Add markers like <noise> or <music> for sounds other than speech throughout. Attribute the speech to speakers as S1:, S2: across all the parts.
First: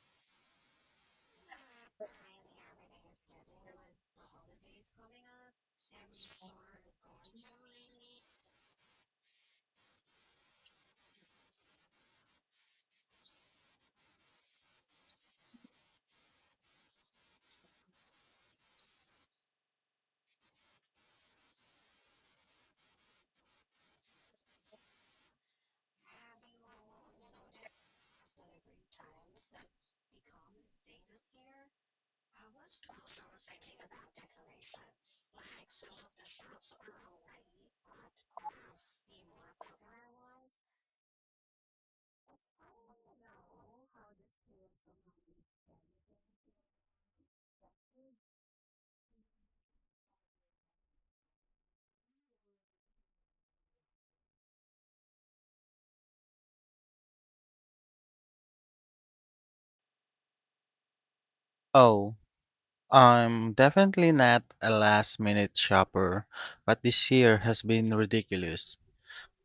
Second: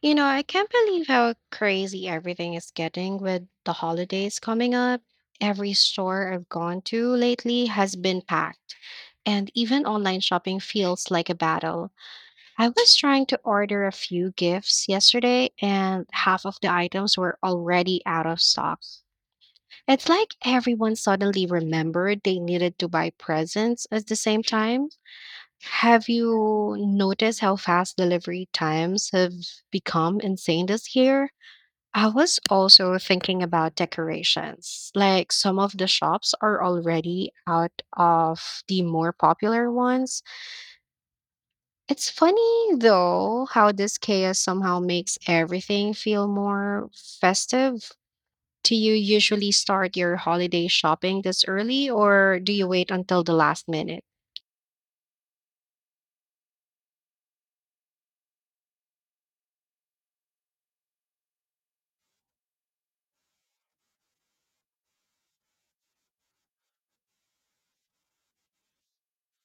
S1: You know, I can't believe how crazy everything is getting with the holidays coming up. Every store I've gone to lately has been packed, and even online shopping feels like a battle. I was trying to order a few gifts yesterday, and half of the items were already out of stock. It's like everyone suddenly remembered they needed to buy presents at the same time. Have you noticed how fast delivery times have become insane this year? I was also thinking about decorations. Like some of the shops are already out of the more popular ones. It's funny though how this chaos somehow makes everything feel more festive. Do you usually start your holiday shopping this early or do you wait until the last minute?
S2: Oh, I'm definitely not a last minute shopper, but this year has been ridiculous.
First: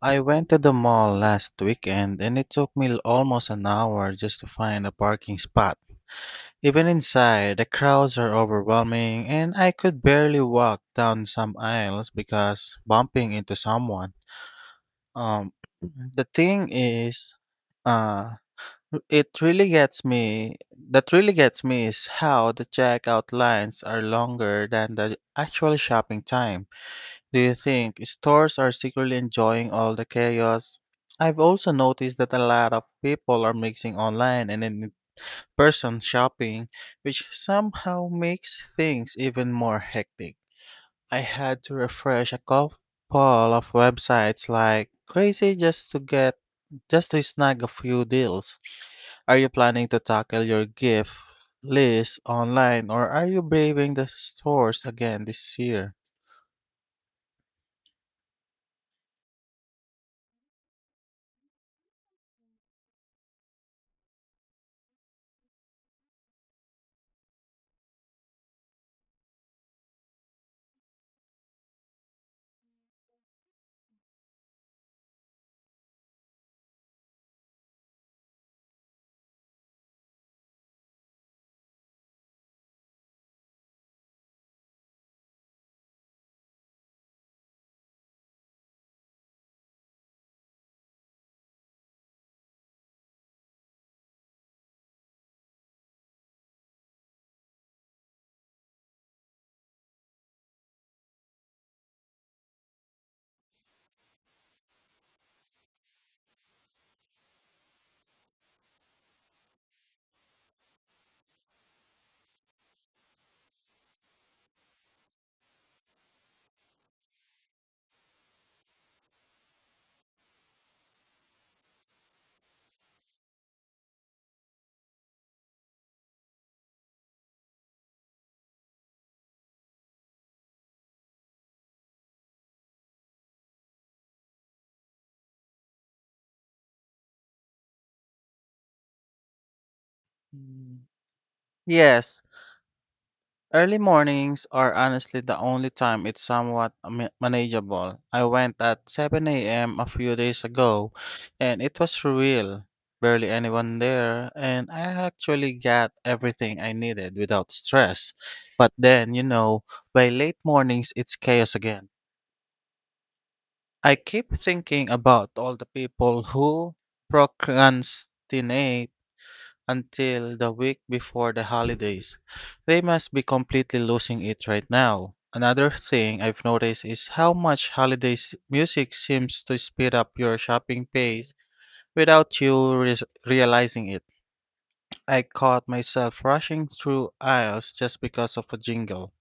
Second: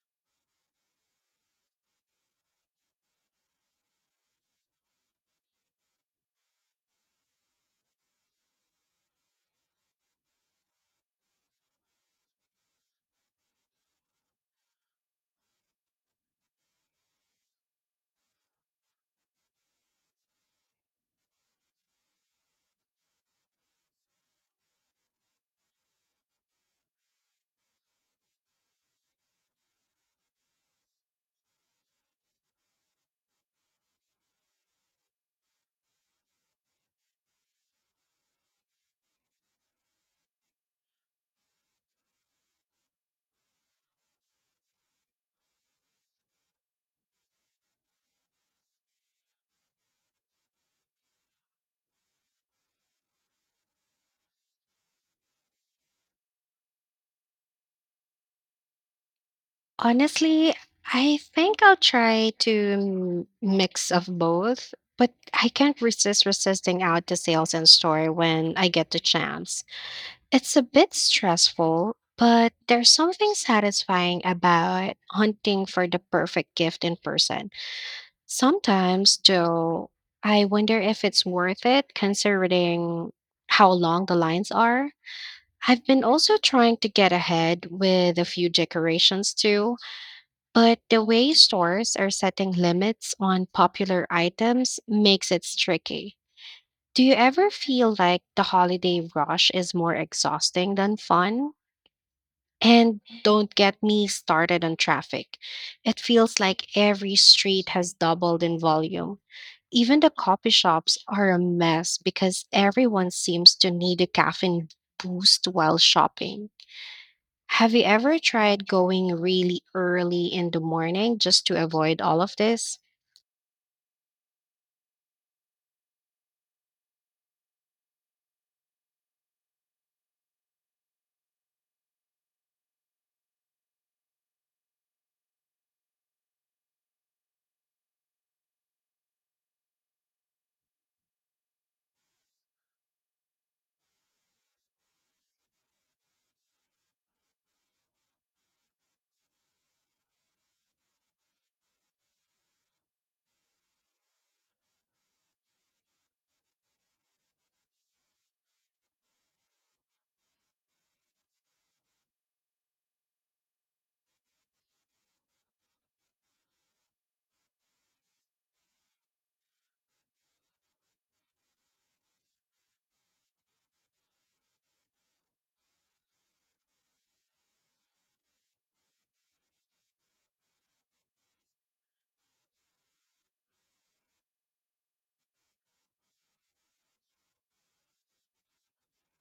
S2: I went to the mall last weekend and it took me almost an hour just to find a parking spot. Even inside, the crowds are overwhelming and I could barely walk down some aisles because bumping into someone. Um <clears throat> the thing is uh it really gets me that really gets me is how the checkout lines are longer than the actual shopping time. Do you think stores are secretly enjoying all the chaos? I've also noticed that a lot of people are mixing online and in person shopping, which somehow makes things even more hectic. I had to refresh a couple of websites like crazy just to snag a few deals. Are you planning to tackle your gift list online or are you braving the stores again this year?
S1: Honestly, I think I'll try to mix of both, but I can't resist resisting out the sales and store when I get the chance. It's a bit stressful, but there's something satisfying about hunting for the perfect gift in person. Sometimes, though, I wonder if it's worth it considering how long the lines are. I've been also trying to get ahead with a few decorations too, but the way stores are setting limits on popular items makes it tricky. Do you ever feel like the holiday rush is more exhausting than fun? And don't get me started on traffic. It feels like every street has doubled in volume. Even the coffee shops are a mess because everyone seems to need a caffeine boost while shopping. Have you ever tried going really early in the morning just to avoid all of this?
S2: Mm. Yes, early mornings are honestly the only time it's somewhat manageable. I went at 7 a.m. a few days ago and it was surreal. Barely anyone there, and I actually got everything I needed without stress. But then, by late mornings, it's chaos again. I keep thinking about all the people who procrastinate until the week before the holidays. They must be completely losing it right now. Another thing I've noticed is how much holidays music seems to speed up your shopping pace without you realizing it. I caught myself rushing through aisles just because of a jingle.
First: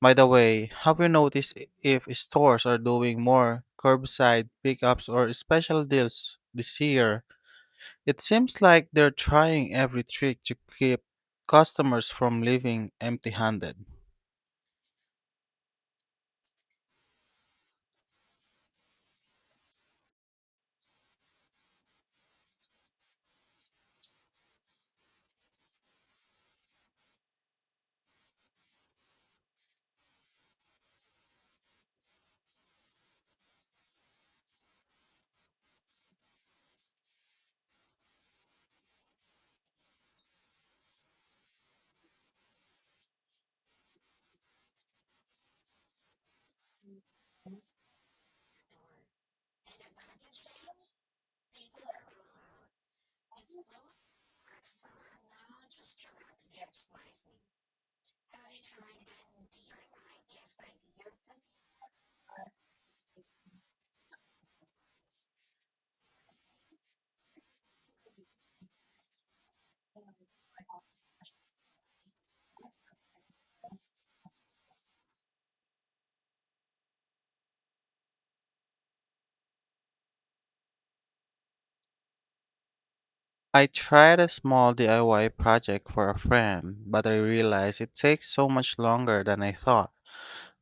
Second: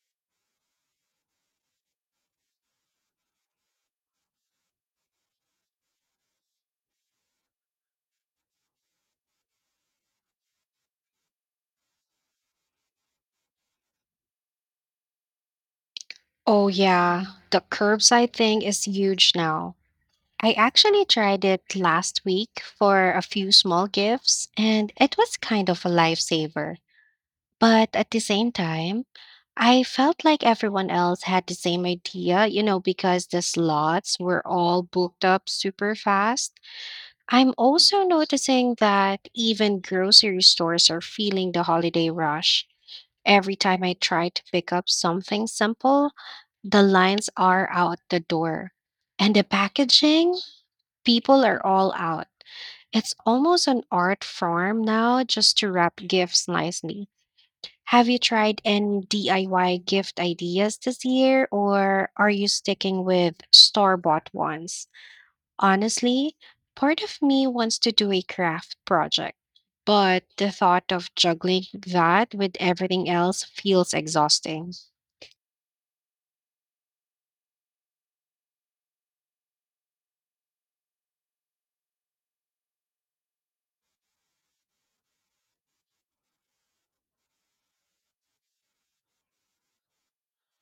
S2: By the way, have you noticed if stores are doing more curbside pickups or special deals this year? It seems like they're trying every trick to keep customers from leaving empty handed.
S1: Oh, yeah, the curbside thing is huge now. I actually tried it last week for a few small gifts, and it was kind of a lifesaver. But at the same time, I felt like everyone else had the same idea, you know, because the slots were all booked up super fast. I'm also noticing that even grocery stores are feeling the holiday rush. Every time I try to pick up something simple, the lines are out the door. And the packaging, people are all out. It's almost an art form now just to wrap gifts nicely. Have you tried any DIY gift ideas this year, or are you sticking with store bought ones? Honestly, part of me wants to do a craft project, but the thought of juggling that with everything else feels exhausting.
S2: I tried a small DIY project for a friend, but I realized it takes so much longer than I thought,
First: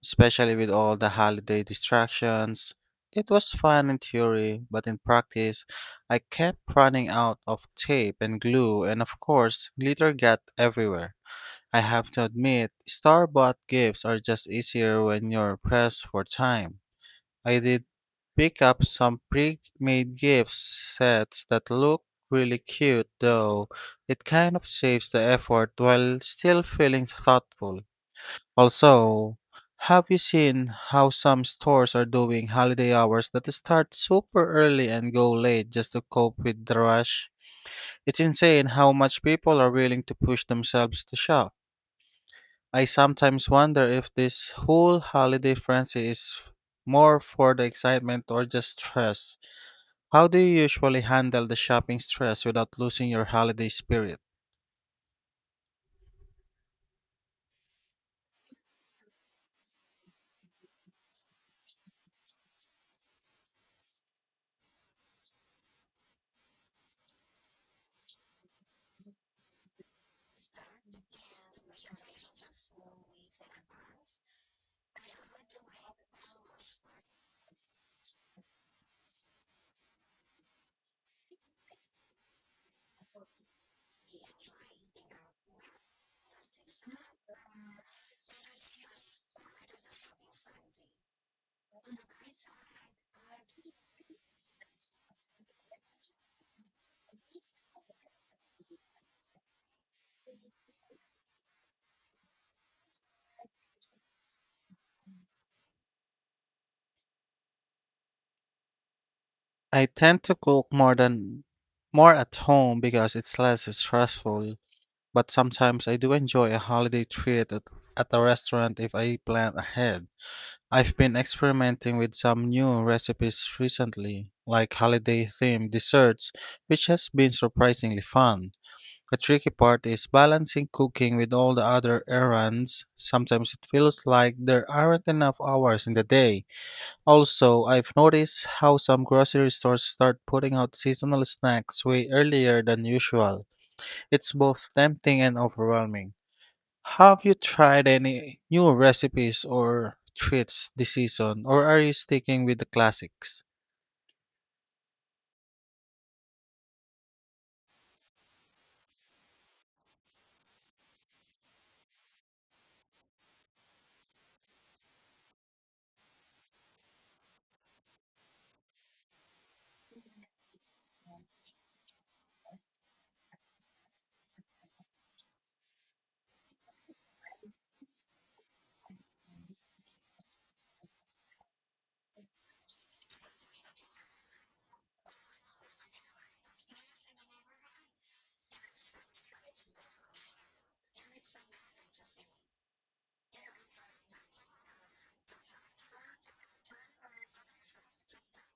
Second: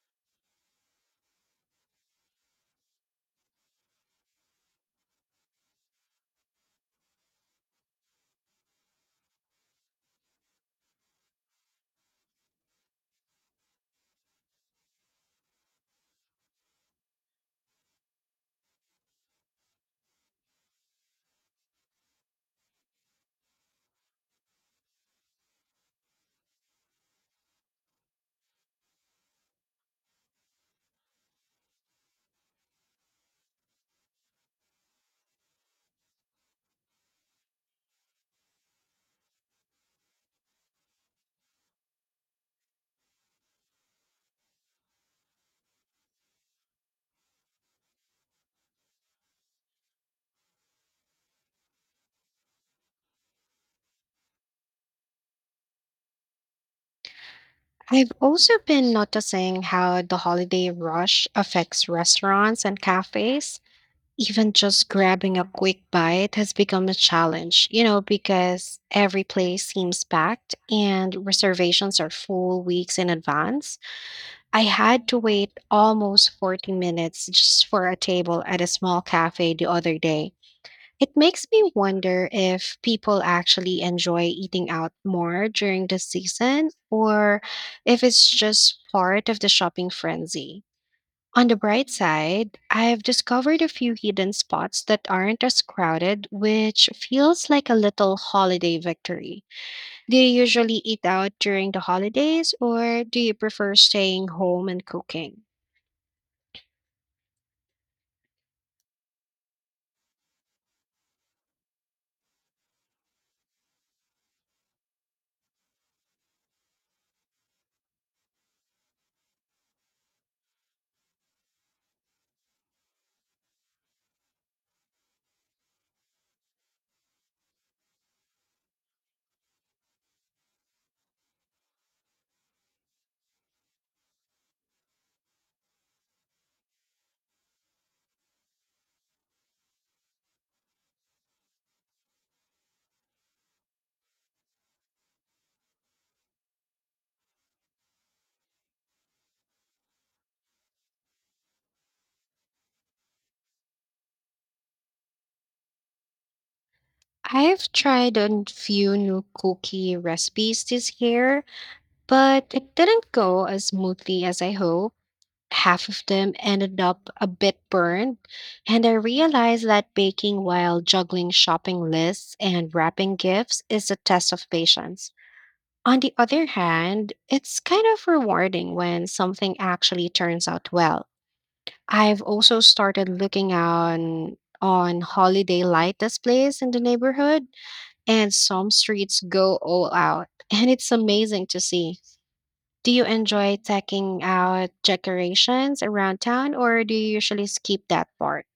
S2: especially with all the holiday distractions. It was fun in theory, but in practice, I kept running out of tape and glue, and of course, glitter got everywhere. I have to admit, store bought gifts are just easier when you're pressed for time. I did pick up some pre-made gift sets that look really cute though. It kind of saves the effort while still feeling thoughtful. Also, have you seen how some stores are doing holiday hours that start super early and go late just to cope with the rush? It's insane how much people are willing to push themselves to shop. I sometimes wonder if this whole holiday frenzy is more for the excitement or just stress. How do you usually handle the shopping stress without losing your holiday spirit?
S1: I've also been noticing how the holiday rush affects restaurants and cafes. Even just grabbing a quick bite has become a challenge, you know, because every place seems packed and reservations are full weeks in advance. I had to wait almost 40 minutes just for a table at a small cafe the other day. It makes me wonder if people actually enjoy eating out more during the season or if it's just part of the shopping frenzy. On the bright side, I've discovered a few hidden spots that aren't as crowded, which feels like a little holiday victory. Do you usually eat out during the holidays, or do you prefer staying home and cooking?
S2: I tend to cook more at home because it's less stressful, but sometimes I do enjoy a holiday treat at a restaurant if I plan ahead. I've been experimenting with some new recipes recently, like holiday themed desserts, which has been surprisingly fun. The tricky part is balancing cooking with all the other errands. Sometimes it feels like there aren't enough hours in the day. Also, I've noticed how some grocery stores start putting out seasonal snacks way earlier than usual. It's both tempting and overwhelming. Have you tried any new recipes or treats this season, or are you sticking with the classics?
S1: I've tried a few new cookie recipes this year, but it didn't go as smoothly as I hoped. Half of them ended up a bit burned, and I realized that baking while juggling shopping lists and wrapping gifts is a test of patience. On the other hand, it's kind of rewarding when something actually turns out well. I've also started looking on holiday light displays in the neighborhood, and some streets go all out, and it's amazing to see. Do you enjoy taking out decorations around town, or do you usually skip that part?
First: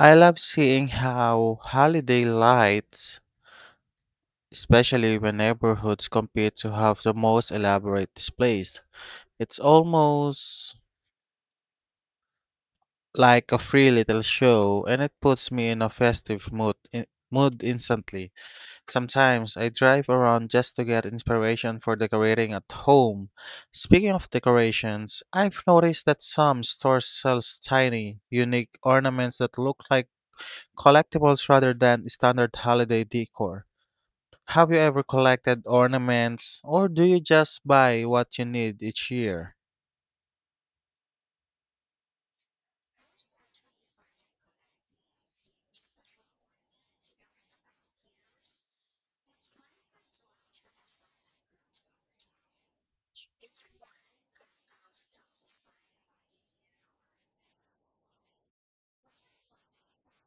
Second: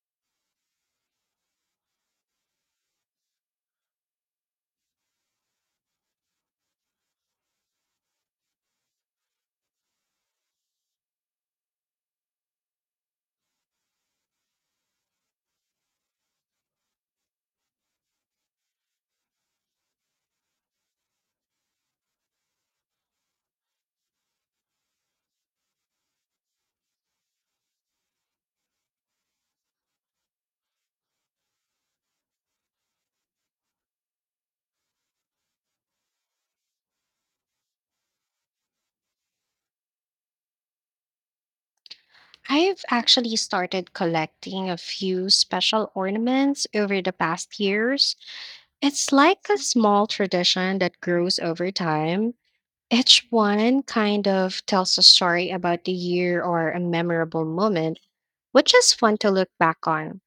S2: I love seeing how holiday lights especially when neighborhoods compete to have the most elaborate displays. It's almost like a free little show, and it puts me in a festive mood instantly. Sometimes I drive around just to get inspiration for decorating at home. Speaking of decorations, I've noticed that some stores sell tiny, unique ornaments that look like collectibles rather than standard holiday decor. Have you ever collected ornaments, or do you just buy what you need each year?
S1: I've actually started collecting a few special ornaments over the past years. It's like a small tradition that grows over time. Each one kind of tells a story about the year or a memorable moment, which is fun to look back on.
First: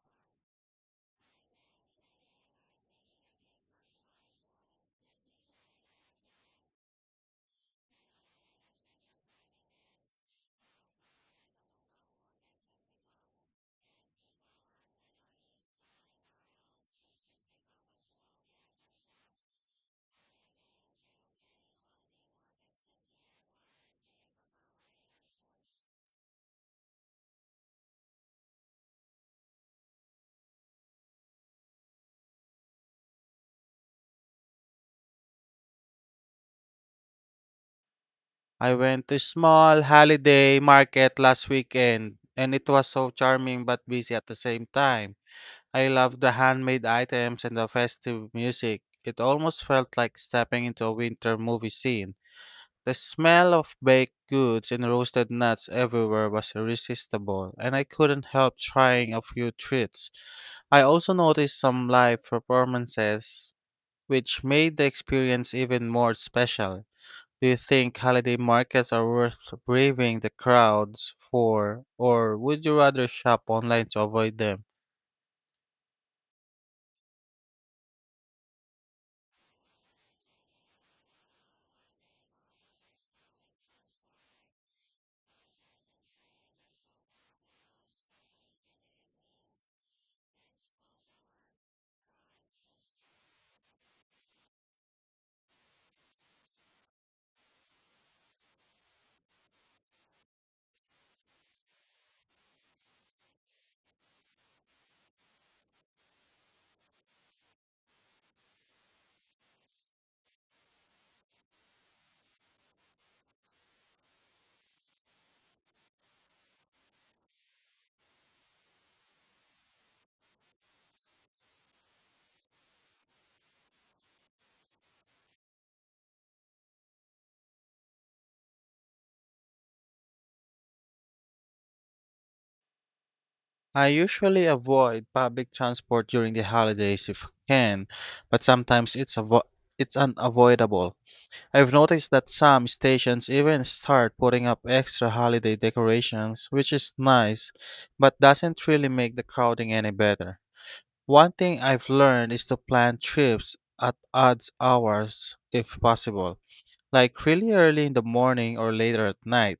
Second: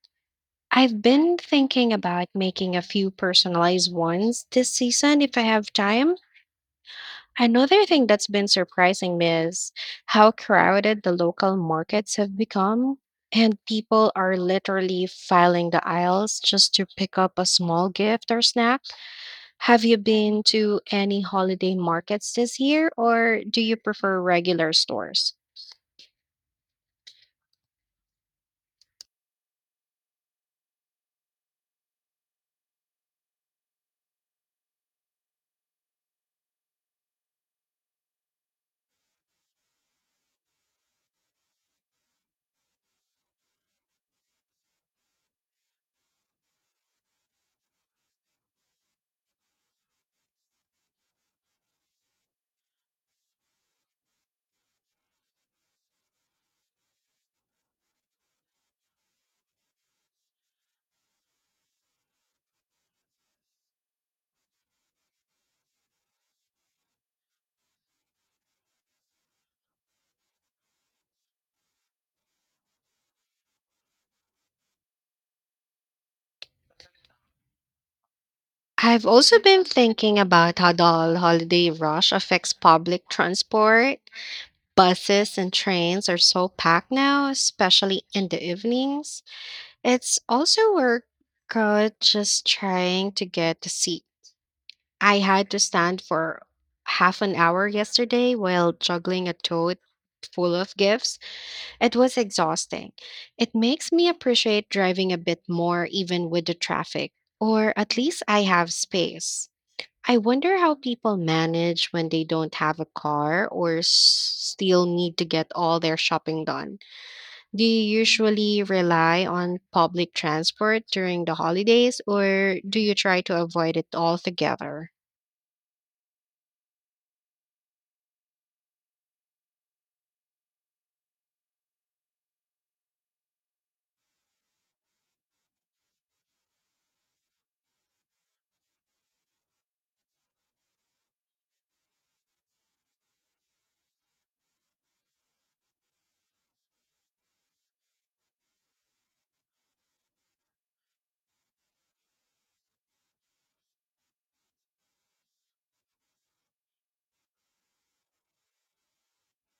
S1: I've been thinking about making a few personalized ones this season if I have time. Another thing that's been surprising me is how crowded the local markets have become, and people are literally filing the aisles just to pick up a small gift or snack. Have you been to any holiday markets this year, or do you prefer regular stores?
S2: I went to a small holiday market last weekend, and it was so charming but busy at the same time. I loved the handmade items and the festive music. It almost felt like stepping into a winter movie scene. The smell of baked goods and roasted nuts everywhere was irresistible, and I couldn't help trying a few treats. I also noticed some live performances which made the experience even more special. Do you think holiday markets are worth braving the crowds for, or would you rather shop online to avoid them?
S1: I've also been thinking about how the holiday rush affects public transport. Buses and trains are so packed now, especially in the evenings. It's also workout just trying to get a seat. I had to stand for half an hour yesterday while juggling a tote full of gifts. It was exhausting. It makes me appreciate driving a bit more, even with the traffic, or at least I have space. I wonder how people manage when they don't have a car or still need to get all their shopping done. Do you usually rely on public transport during the holidays or do you try to avoid it altogether?
S2: I usually avoid public transport during the holidays if can, but it's unavoidable. I've noticed that some stations even start putting up extra holiday decorations, which is nice, but doesn't really make the crowding any better. One thing I've learned is to plan trips at odd hours if possible, like really early in the morning or later at night.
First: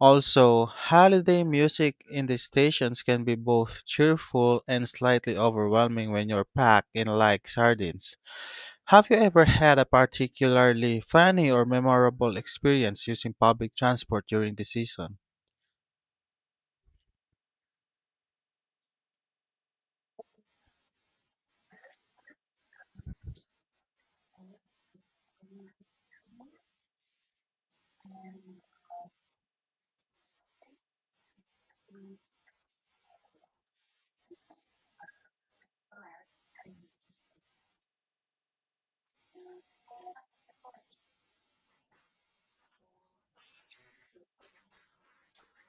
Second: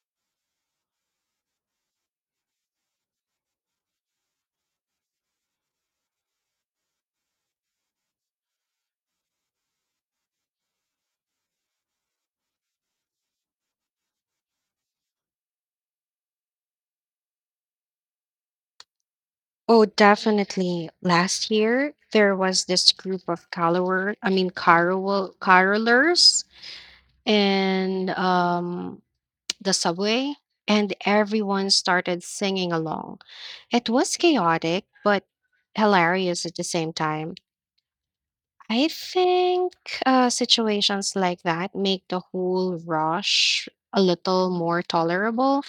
S2: Also, holiday music in the stations can be both cheerful and slightly overwhelming when you're packed in like sardines. Have you ever had a particularly funny or memorable experience using public transport during the season?
S1: Oh, definitely. Last year, there was this group of carolers and <tsk> the subway, and everyone started singing along. It was chaotic, but hilarious at the same time. I think situations like that make the whole rush a little more tolerable.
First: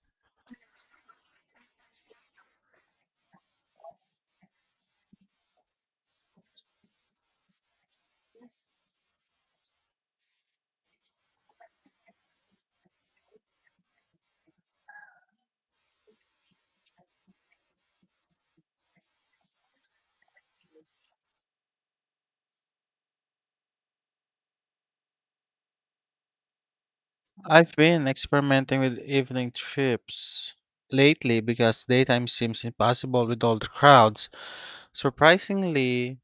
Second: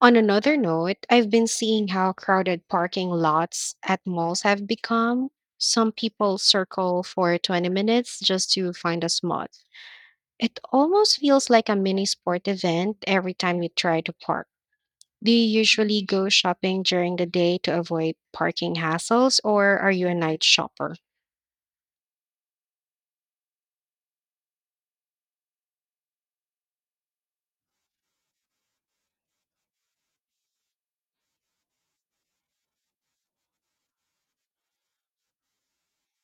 S1: On another note, I've been seeing how crowded parking lots at malls have become. Some people circle for 20 minutes just to find a spot. It almost feels like a mini sport event every time you try to park. Do you usually go shopping during the day to avoid parking hassles, or are you a night shopper?
S2: I've been experimenting with evening trips lately because daytime seems impossible with all the crowds. Surprisingly,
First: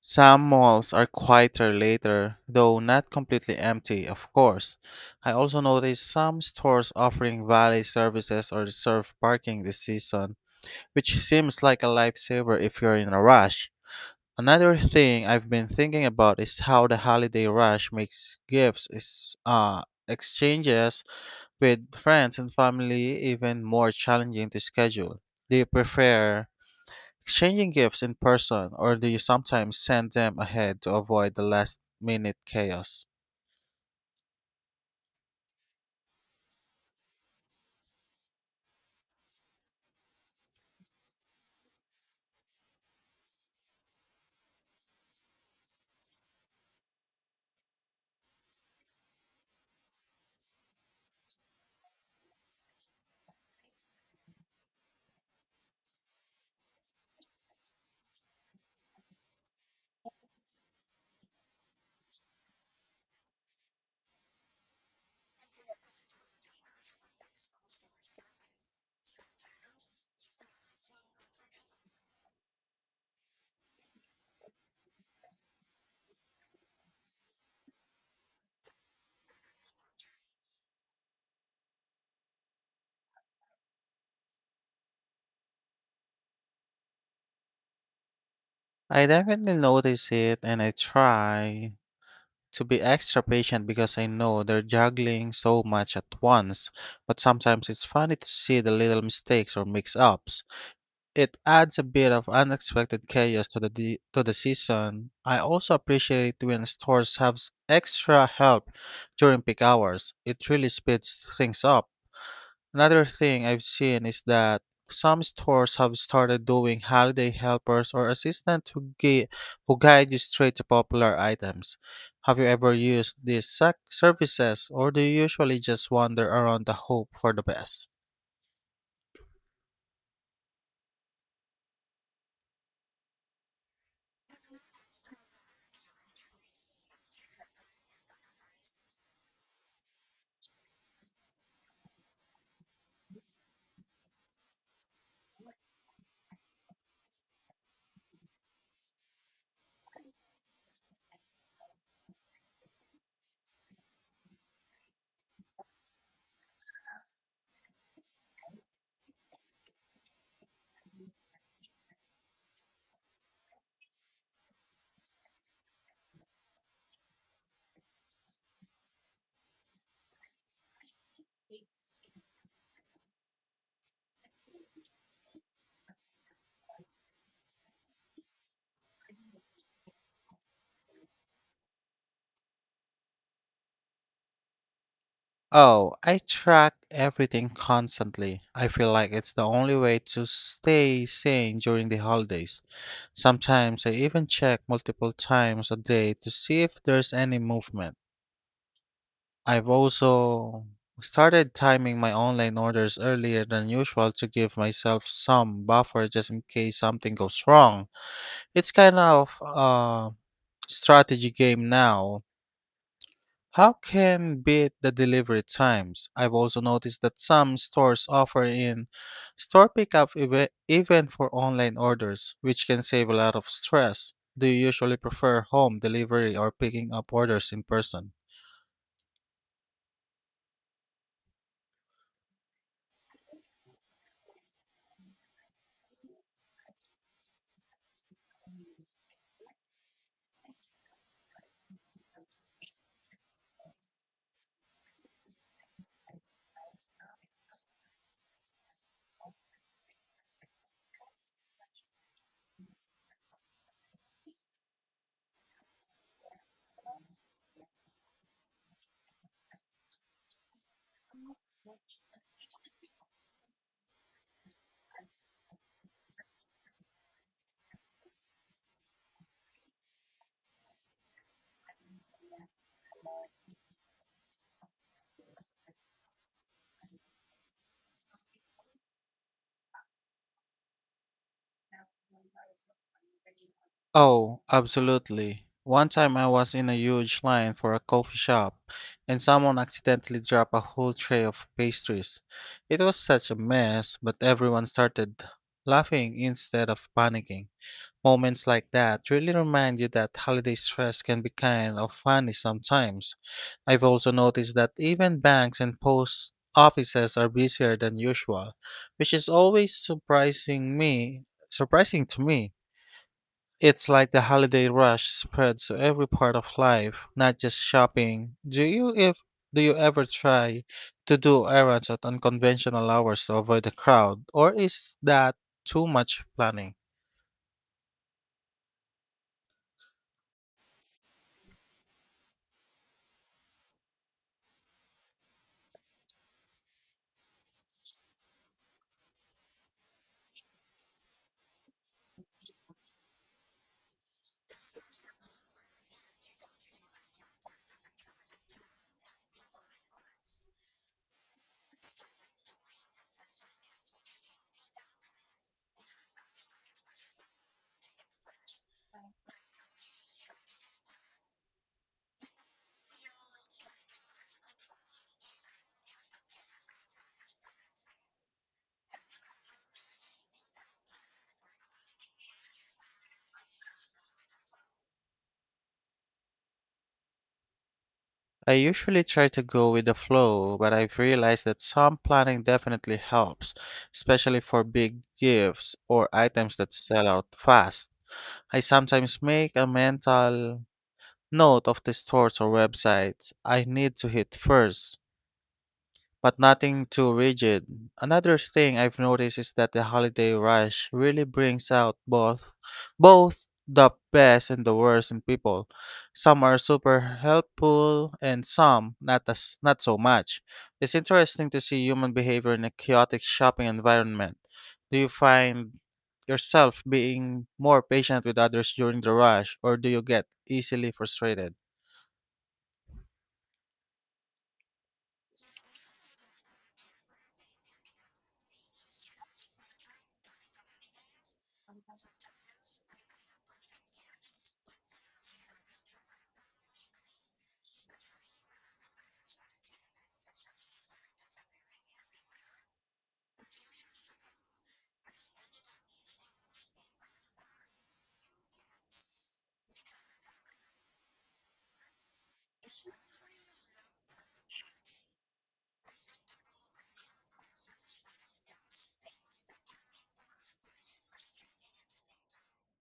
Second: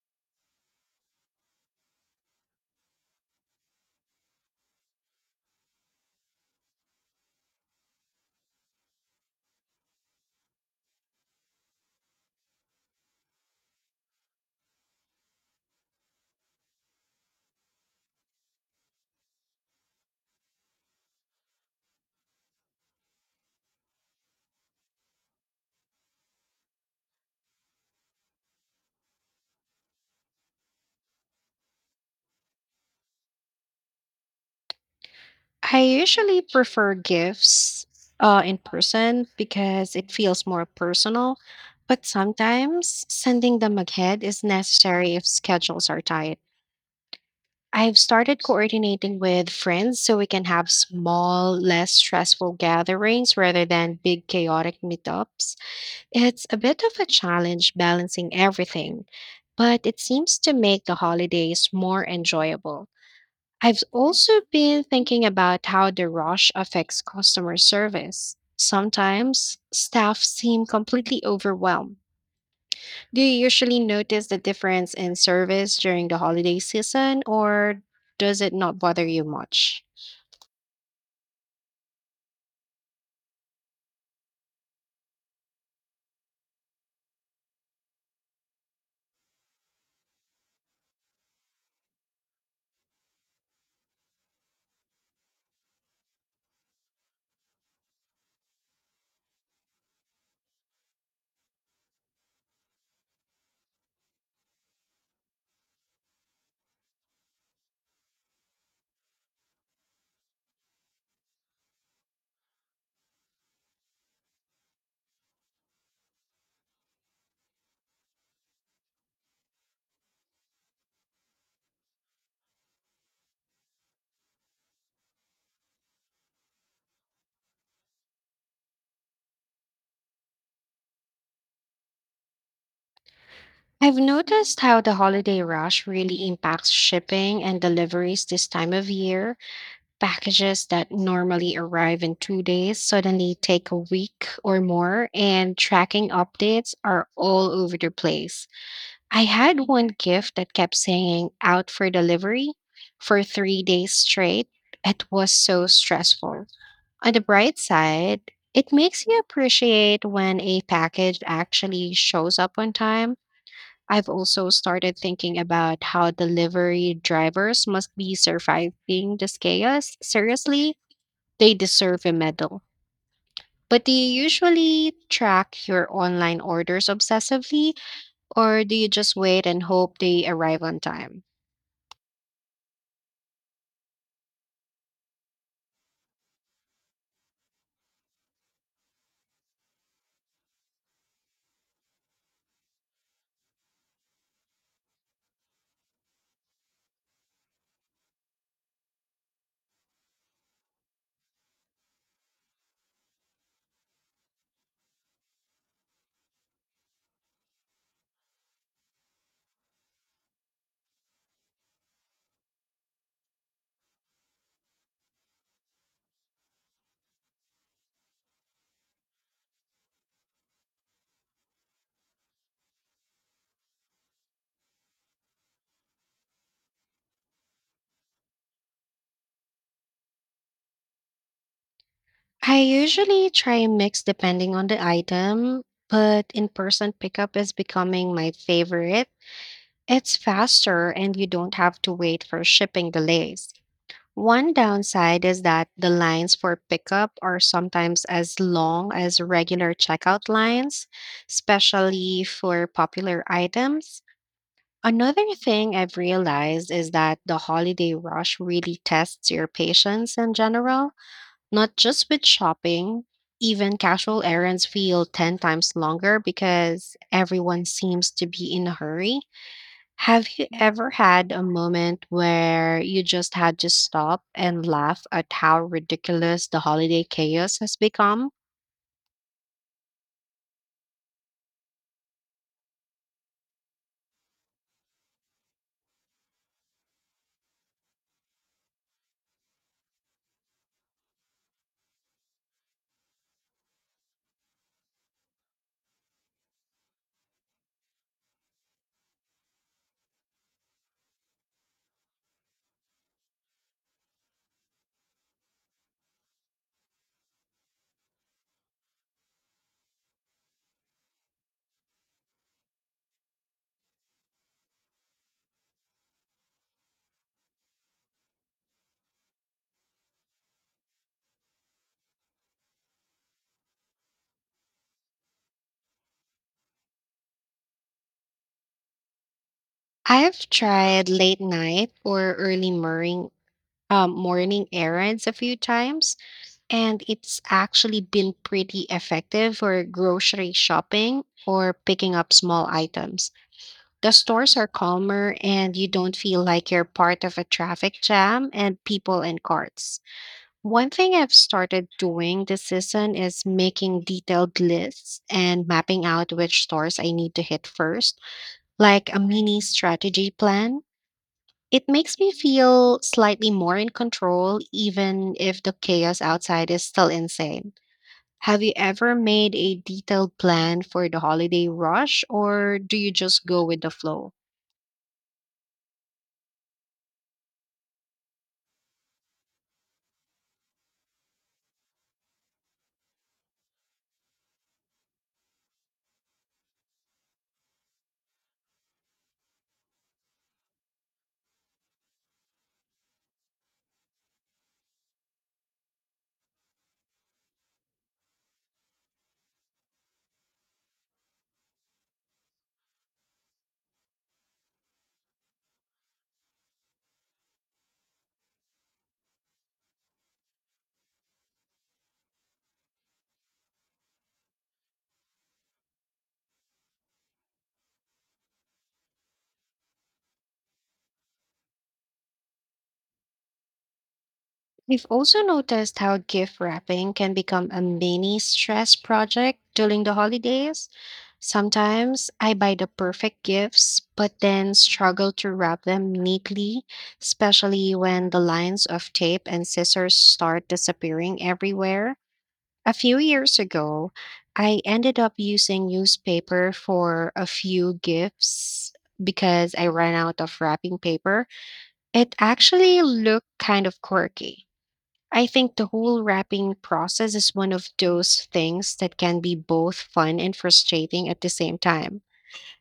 S2: some malls are quieter later, though not completely empty, of course. I also noticed some stores offering valet services or reserve parking this season, which seems like a lifesaver if you're in a rush. Another thing I've been thinking about is how the holiday rush makes gifts is exchanges with friends and family, even more challenging to schedule. Do you prefer exchanging gifts in person or do you sometimes send them ahead to avoid the last minute chaos?
S1: I usually prefer gifts in person because it feels more personal, but sometimes sending them ahead is necessary if schedules are tight. I've started coordinating with friends so we can have small, less stressful gatherings rather than big, chaotic meetups. It's a bit of a challenge balancing everything, but it seems to make the holidays more enjoyable. I've also been thinking about how the rush affects customer service. Sometimes staff seem completely overwhelmed. Do you usually notice the difference in service during the holiday season, or does it not bother you much?
S2: I definitely notice it and I try to be extra patient because I know they're juggling so much at once, but sometimes it's funny to see the little mistakes or mix ups. It adds a bit of unexpected chaos to to the season. I also appreciate when stores have extra help during peak hours. It really speeds things up. Another thing I've seen is that some stores have started doing holiday helpers or assistants who guide you straight to popular items. Have you ever used these services, or do you usually just wander around the hope for the best?
S1: I've noticed how the holiday rush really impacts shipping and deliveries this time of year. Packages that normally arrive in 2 days suddenly take a week or more, and tracking updates are all over the place. I had one gift that kept saying out for delivery for 3 days straight. It was so stressful. On the bright side, it makes you appreciate when a package actually shows up on time. I've also started thinking about how delivery drivers must be surviving this chaos. Seriously, they deserve a medal. But do you usually track your online orders obsessively, or do you just wait and hope they arrive on time?
S2: Oh, I track everything constantly. I feel like it's the only way to stay sane during the holidays. Sometimes I even check multiple times a day to see if there's any movement. I've also started timing my online orders earlier than usual to give myself some buffer just in case something goes wrong. It's kind of a strategy game now. How can beat the delivery times? I've also noticed that some stores offer in store pickup even for online orders, which can save a lot of stress. Do you usually prefer home delivery or picking up orders in person?
S1: I usually try a mix depending on the item, but in person pickup is becoming my favorite. It's faster and you don't have to wait for shipping delays. One downside is that the lines for pickup are sometimes as long as regular checkout lines, especially for popular items. Another thing I've realized is that the holiday rush really tests your patience in general, not just with shopping. Even casual errands feel 10 times longer because everyone seems to be in a hurry. Have you ever had a moment where you just had to stop and laugh at how ridiculous the holiday chaos has become?
S2: Oh, absolutely. One time I was in a huge line for a coffee shop and someone accidentally dropped a whole tray of pastries. It was such a mess, but everyone started laughing instead of panicking. Moments like that really remind you that holiday stress can be kind of funny sometimes. I've also noticed that even banks and post offices are busier than usual, which is surprising to me. It's like the holiday rush spreads to every part of life, not just shopping. Do you if do you ever try to do errands at unconventional hours to avoid the crowd, or is that too much planning?
S1: I've tried late night or early morning, morning errands a few times. And it's actually been pretty effective for grocery shopping or picking up small items. The stores are calmer and you don't feel like you're part of a traffic jam and people and carts. One thing I've started doing this season is making detailed lists and mapping out which stores I need to hit first, like a mini strategy plan. It makes me feel slightly more in control, even if the chaos outside is still insane. Have you ever made a detailed plan for the holiday rush, or do you just go with the flow?
S2: I usually try to go with the flow, but I've realized that some planning definitely helps, especially for big gifts or items that sell out fast. I sometimes make a mental note of the stores or websites I need to hit first but nothing too rigid. Another thing I've noticed is that the holiday rush really brings out both the best and the worst in people. Some are super helpful and some not so much. It's interesting to see human behavior in a chaotic shopping environment. Do you find yourself being more patient with others during the rush or do you get easily frustrated?
S1: I've also noticed how gift wrapping can become a mini stress project during the holidays. Sometimes I buy the perfect gifts, but then struggle to wrap them neatly, especially when the lines of tape and scissors start disappearing everywhere. A few years ago, I ended up using newspaper for a few gifts because I ran out of wrapping paper. It actually looked kind of quirky. I think the whole wrapping process is one of those things that can be both fun and frustrating at the same time.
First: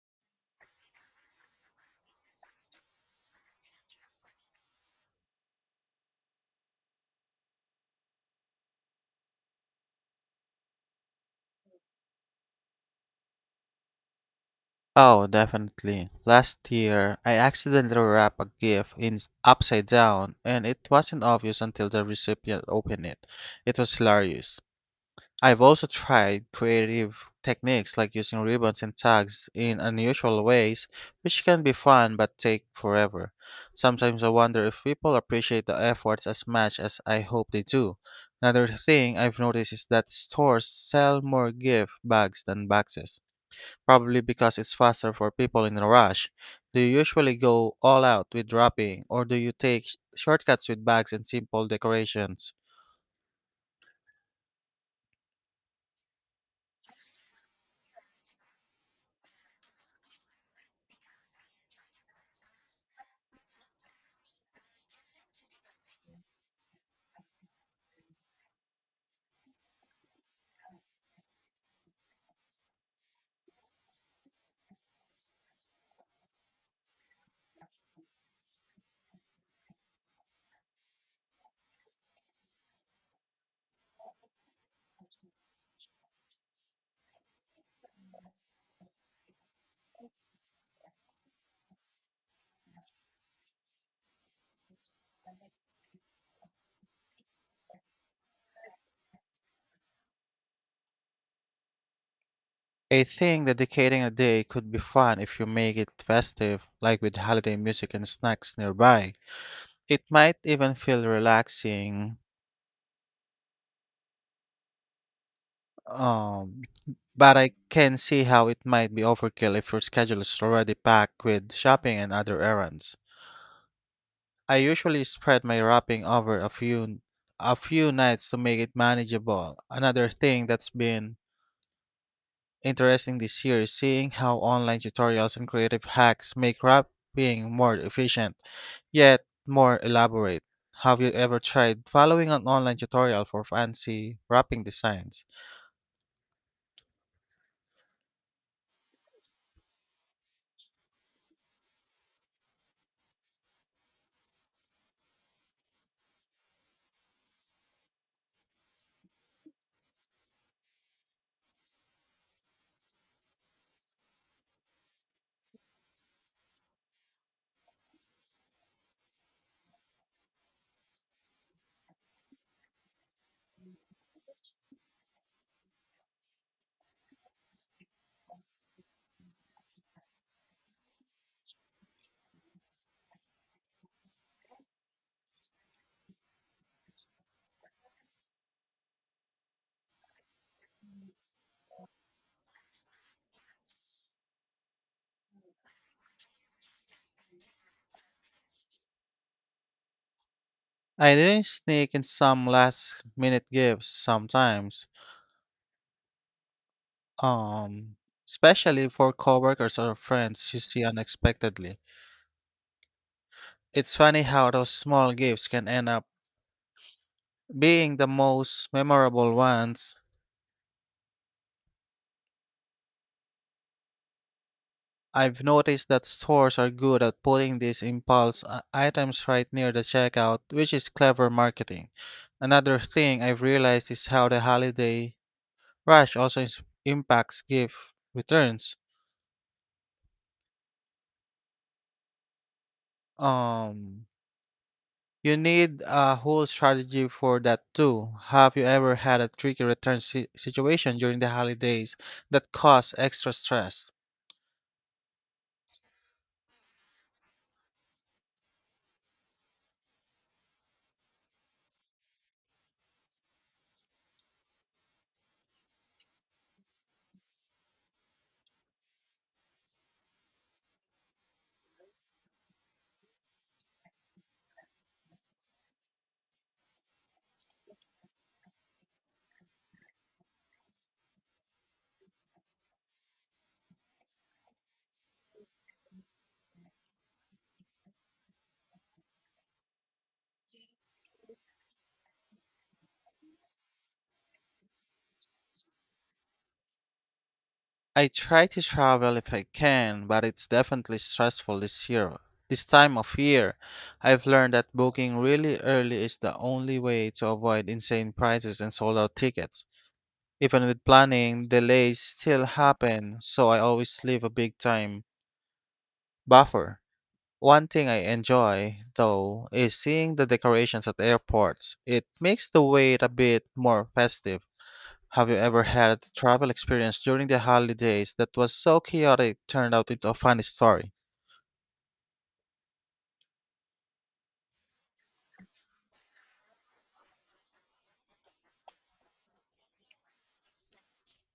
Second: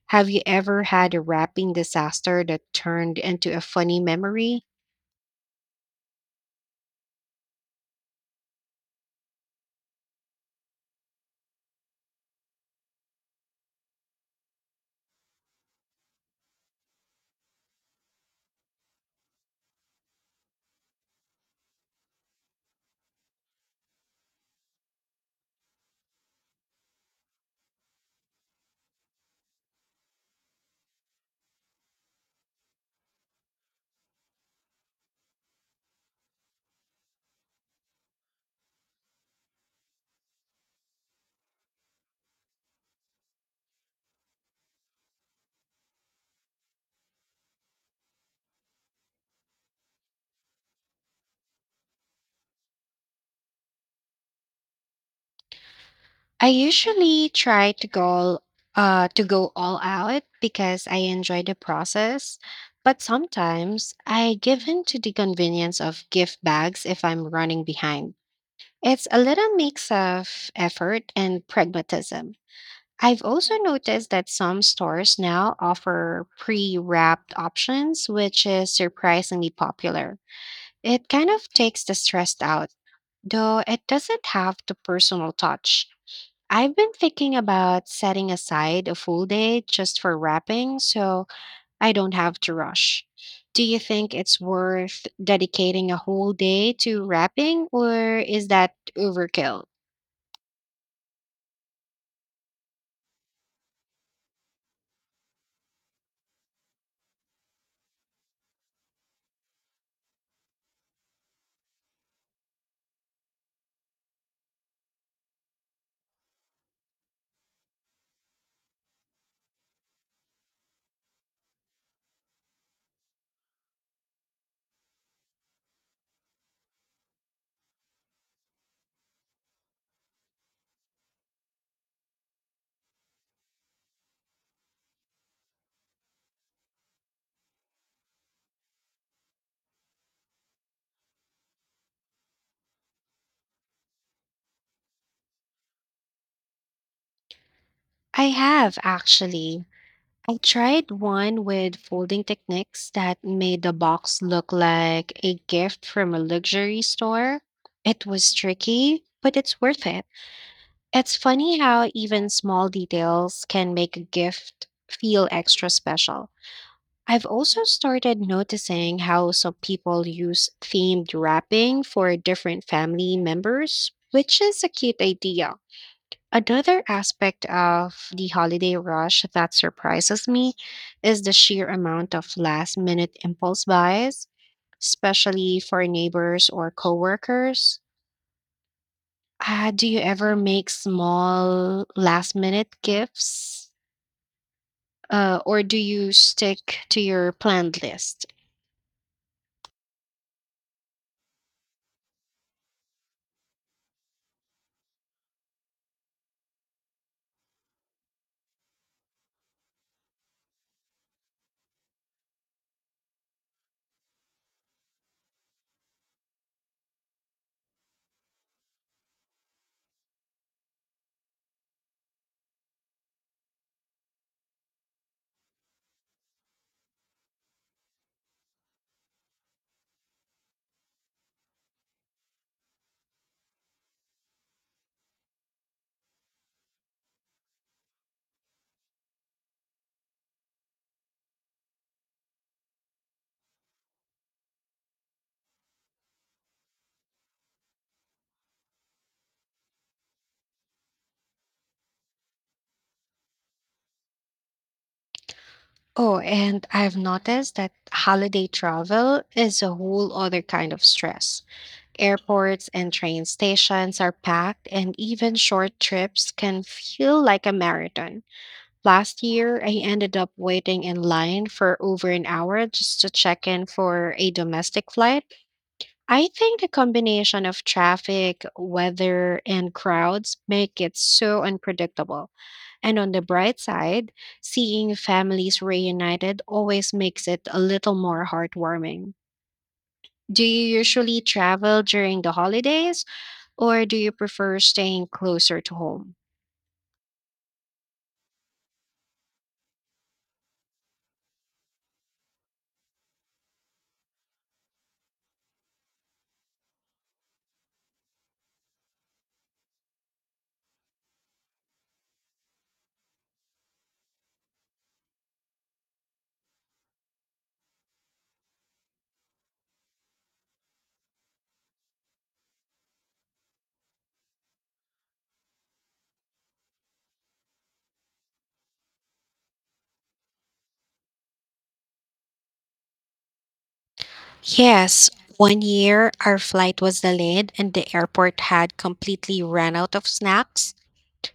S1: Have you ever had a wrapping disaster that turned into a funny memory?
S2: Oh, definitely. Last year, I accidentally wrapped a gift upside down, and it wasn't obvious until the recipient opened it. It was hilarious. I've also tried creative techniques like using ribbons and tags in unusual ways, which can be fun but take forever. Sometimes I wonder if people appreciate the efforts as much as I hope they do. Another thing I've noticed is that stores sell more gift bags than boxes. Probably because it's faster for people in a rush. Do you usually go all out with wrapping, or do you take shortcuts with bags and simple decorations?
S1: I usually try to go all out because I enjoy the process, but sometimes I give in to the convenience of gift bags if I'm running behind. It's a little mix of effort and pragmatism. I've also noticed that some stores now offer pre-wrapped options, which is surprisingly popular. It kind of takes the stress out, though it doesn't have the personal touch. I've been thinking about setting aside a full day just for wrapping so I don't have to rush. Do you think it's worth dedicating a whole day to wrapping or is that overkill?
S2: I think dedicating a day could be fun if you make it festive, like with holiday music and snacks nearby. It might even feel relaxing, um, but I can see how it might be overkill if your schedule is already packed with shopping and other errands. I usually spread my wrapping over a few nights to make it manageable. Another thing that's been interesting this year is seeing how online tutorials and creative hacks make wrapping more efficient, yet more elaborate. Have you ever tried following an online tutorial for fancy wrapping designs?
S1: I have actually. I tried one with folding techniques that made the box look like a gift from a luxury store. It was tricky, but it's worth it. It's funny how even small details can make a gift feel extra special. I've also started noticing how some people use themed wrapping for different family members, which is a cute idea. Another aspect of the holiday rush that surprises me is the sheer amount of last minute impulse buys, especially for neighbors or coworkers. Do you ever make small last minute gifts? Or do you stick to your planned list?
S2: I didn't sneak in some last minute gifts sometimes, um, especially for coworkers or friends you see unexpectedly. It's funny how those small gifts can end up being the most memorable ones. I've noticed that stores are good at putting these impulse items right near the checkout, which is clever marketing. Another thing I've realized is how the holiday rush impacts gift returns. Um, you need a whole strategy for that too. Have you ever had a tricky return situation during the holidays that caused extra stress?
S1: Oh, and I've noticed that holiday travel is a whole other kind of stress. Airports and train stations are packed, and even short trips can feel like a marathon. Last year, I ended up waiting in line for over an hour just to check in for a domestic flight. I think the combination of traffic, weather, and crowds make it so unpredictable. And on the bright side, seeing families reunited always makes it a little more heartwarming. Do you usually travel during the holidays or do you prefer staying closer to home?
S2: I try to travel if I can, but it's definitely stressful this year. This time of year, I've learned that booking really early is the only way to avoid insane prices and sold out tickets. Even with planning, delays still happen, so I always leave a big time buffer. One thing I enjoy, though, is seeing the decorations at airports. It makes the wait a bit more festive. Have you ever had a travel experience during the holidays that was so chaotic it turned out into a funny story?
S1: Yes, one year our flight was delayed and the airport had completely run out of snacks.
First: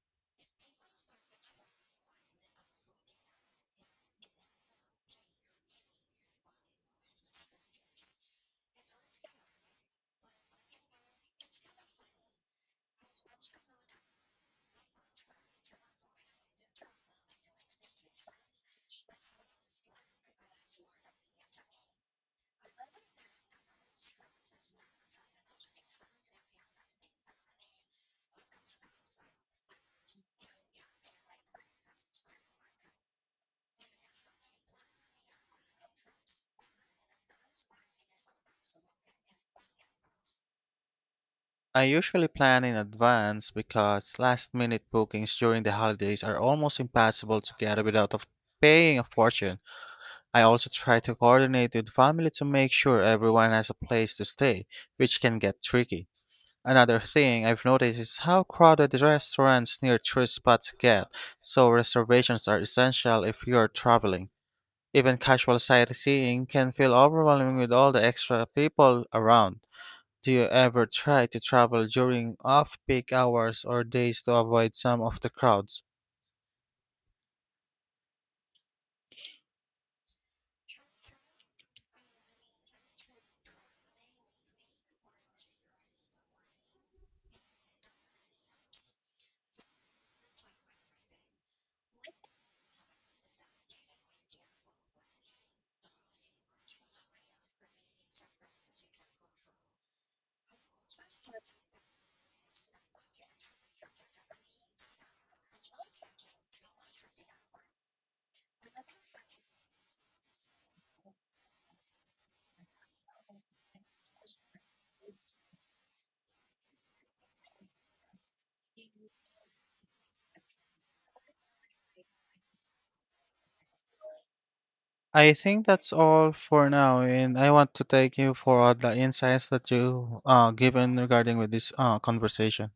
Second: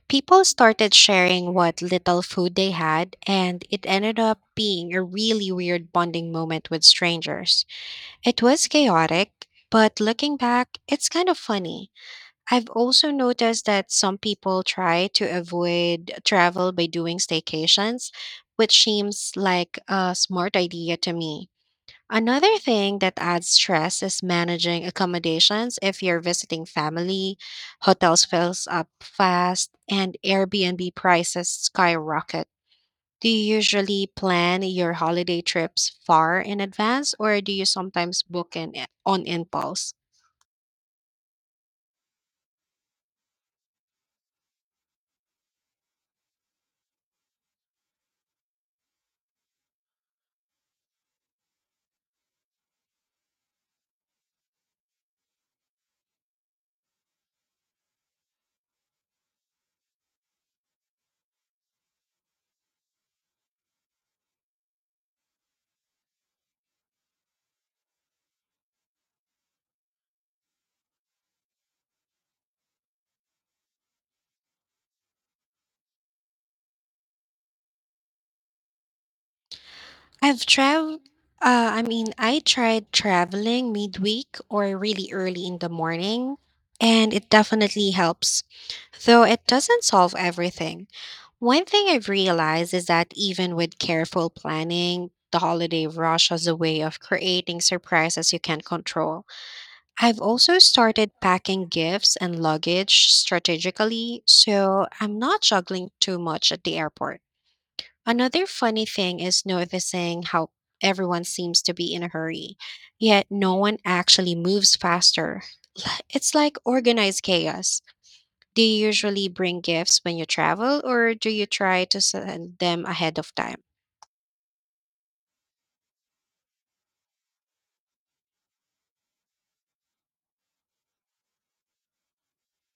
S1: People started sharing what little food they had, and it ended up being a really weird bonding moment with strangers. It was chaotic, but looking back, it's kind of funny. I've also noticed that some people try to avoid travel by doing staycations, which seems like a smart idea to me. Another thing that adds stress is managing accommodations. If you're visiting family, hotels fills up fast and Airbnb prices skyrocket. Do you usually plan your holiday trips far in advance or do you sometimes book in on impulse?
S2: I usually plan in advance because last minute bookings during the holidays are almost impossible to get without of paying a fortune. I also try to coordinate with family to make sure everyone has a place to stay, which can get tricky. Another thing I've noticed is how crowded the restaurants near tourist spots get, so reservations are essential if you're traveling. Even casual sightseeing can feel overwhelming with all the extra people around. Do you ever try to travel during off peak hours or days to avoid some of the crowds?
S1: I've traveled I mean, I tried traveling midweek or really early in the morning, and it definitely helps, though it doesn't solve everything. One thing I've realized is that even with careful planning, the holiday rush has a way of creating surprises you can't control. I've also started packing gifts and luggage strategically, so I'm not juggling too much at the airport. Another funny thing is noticing how everyone seems to be in a hurry, yet no one actually moves faster. It's like organized chaos. Do you usually bring gifts when you travel, or do you try to send them ahead of time?
S2: I think that's all for now, and I want to thank you for all the insights that you given regarding with this conversation.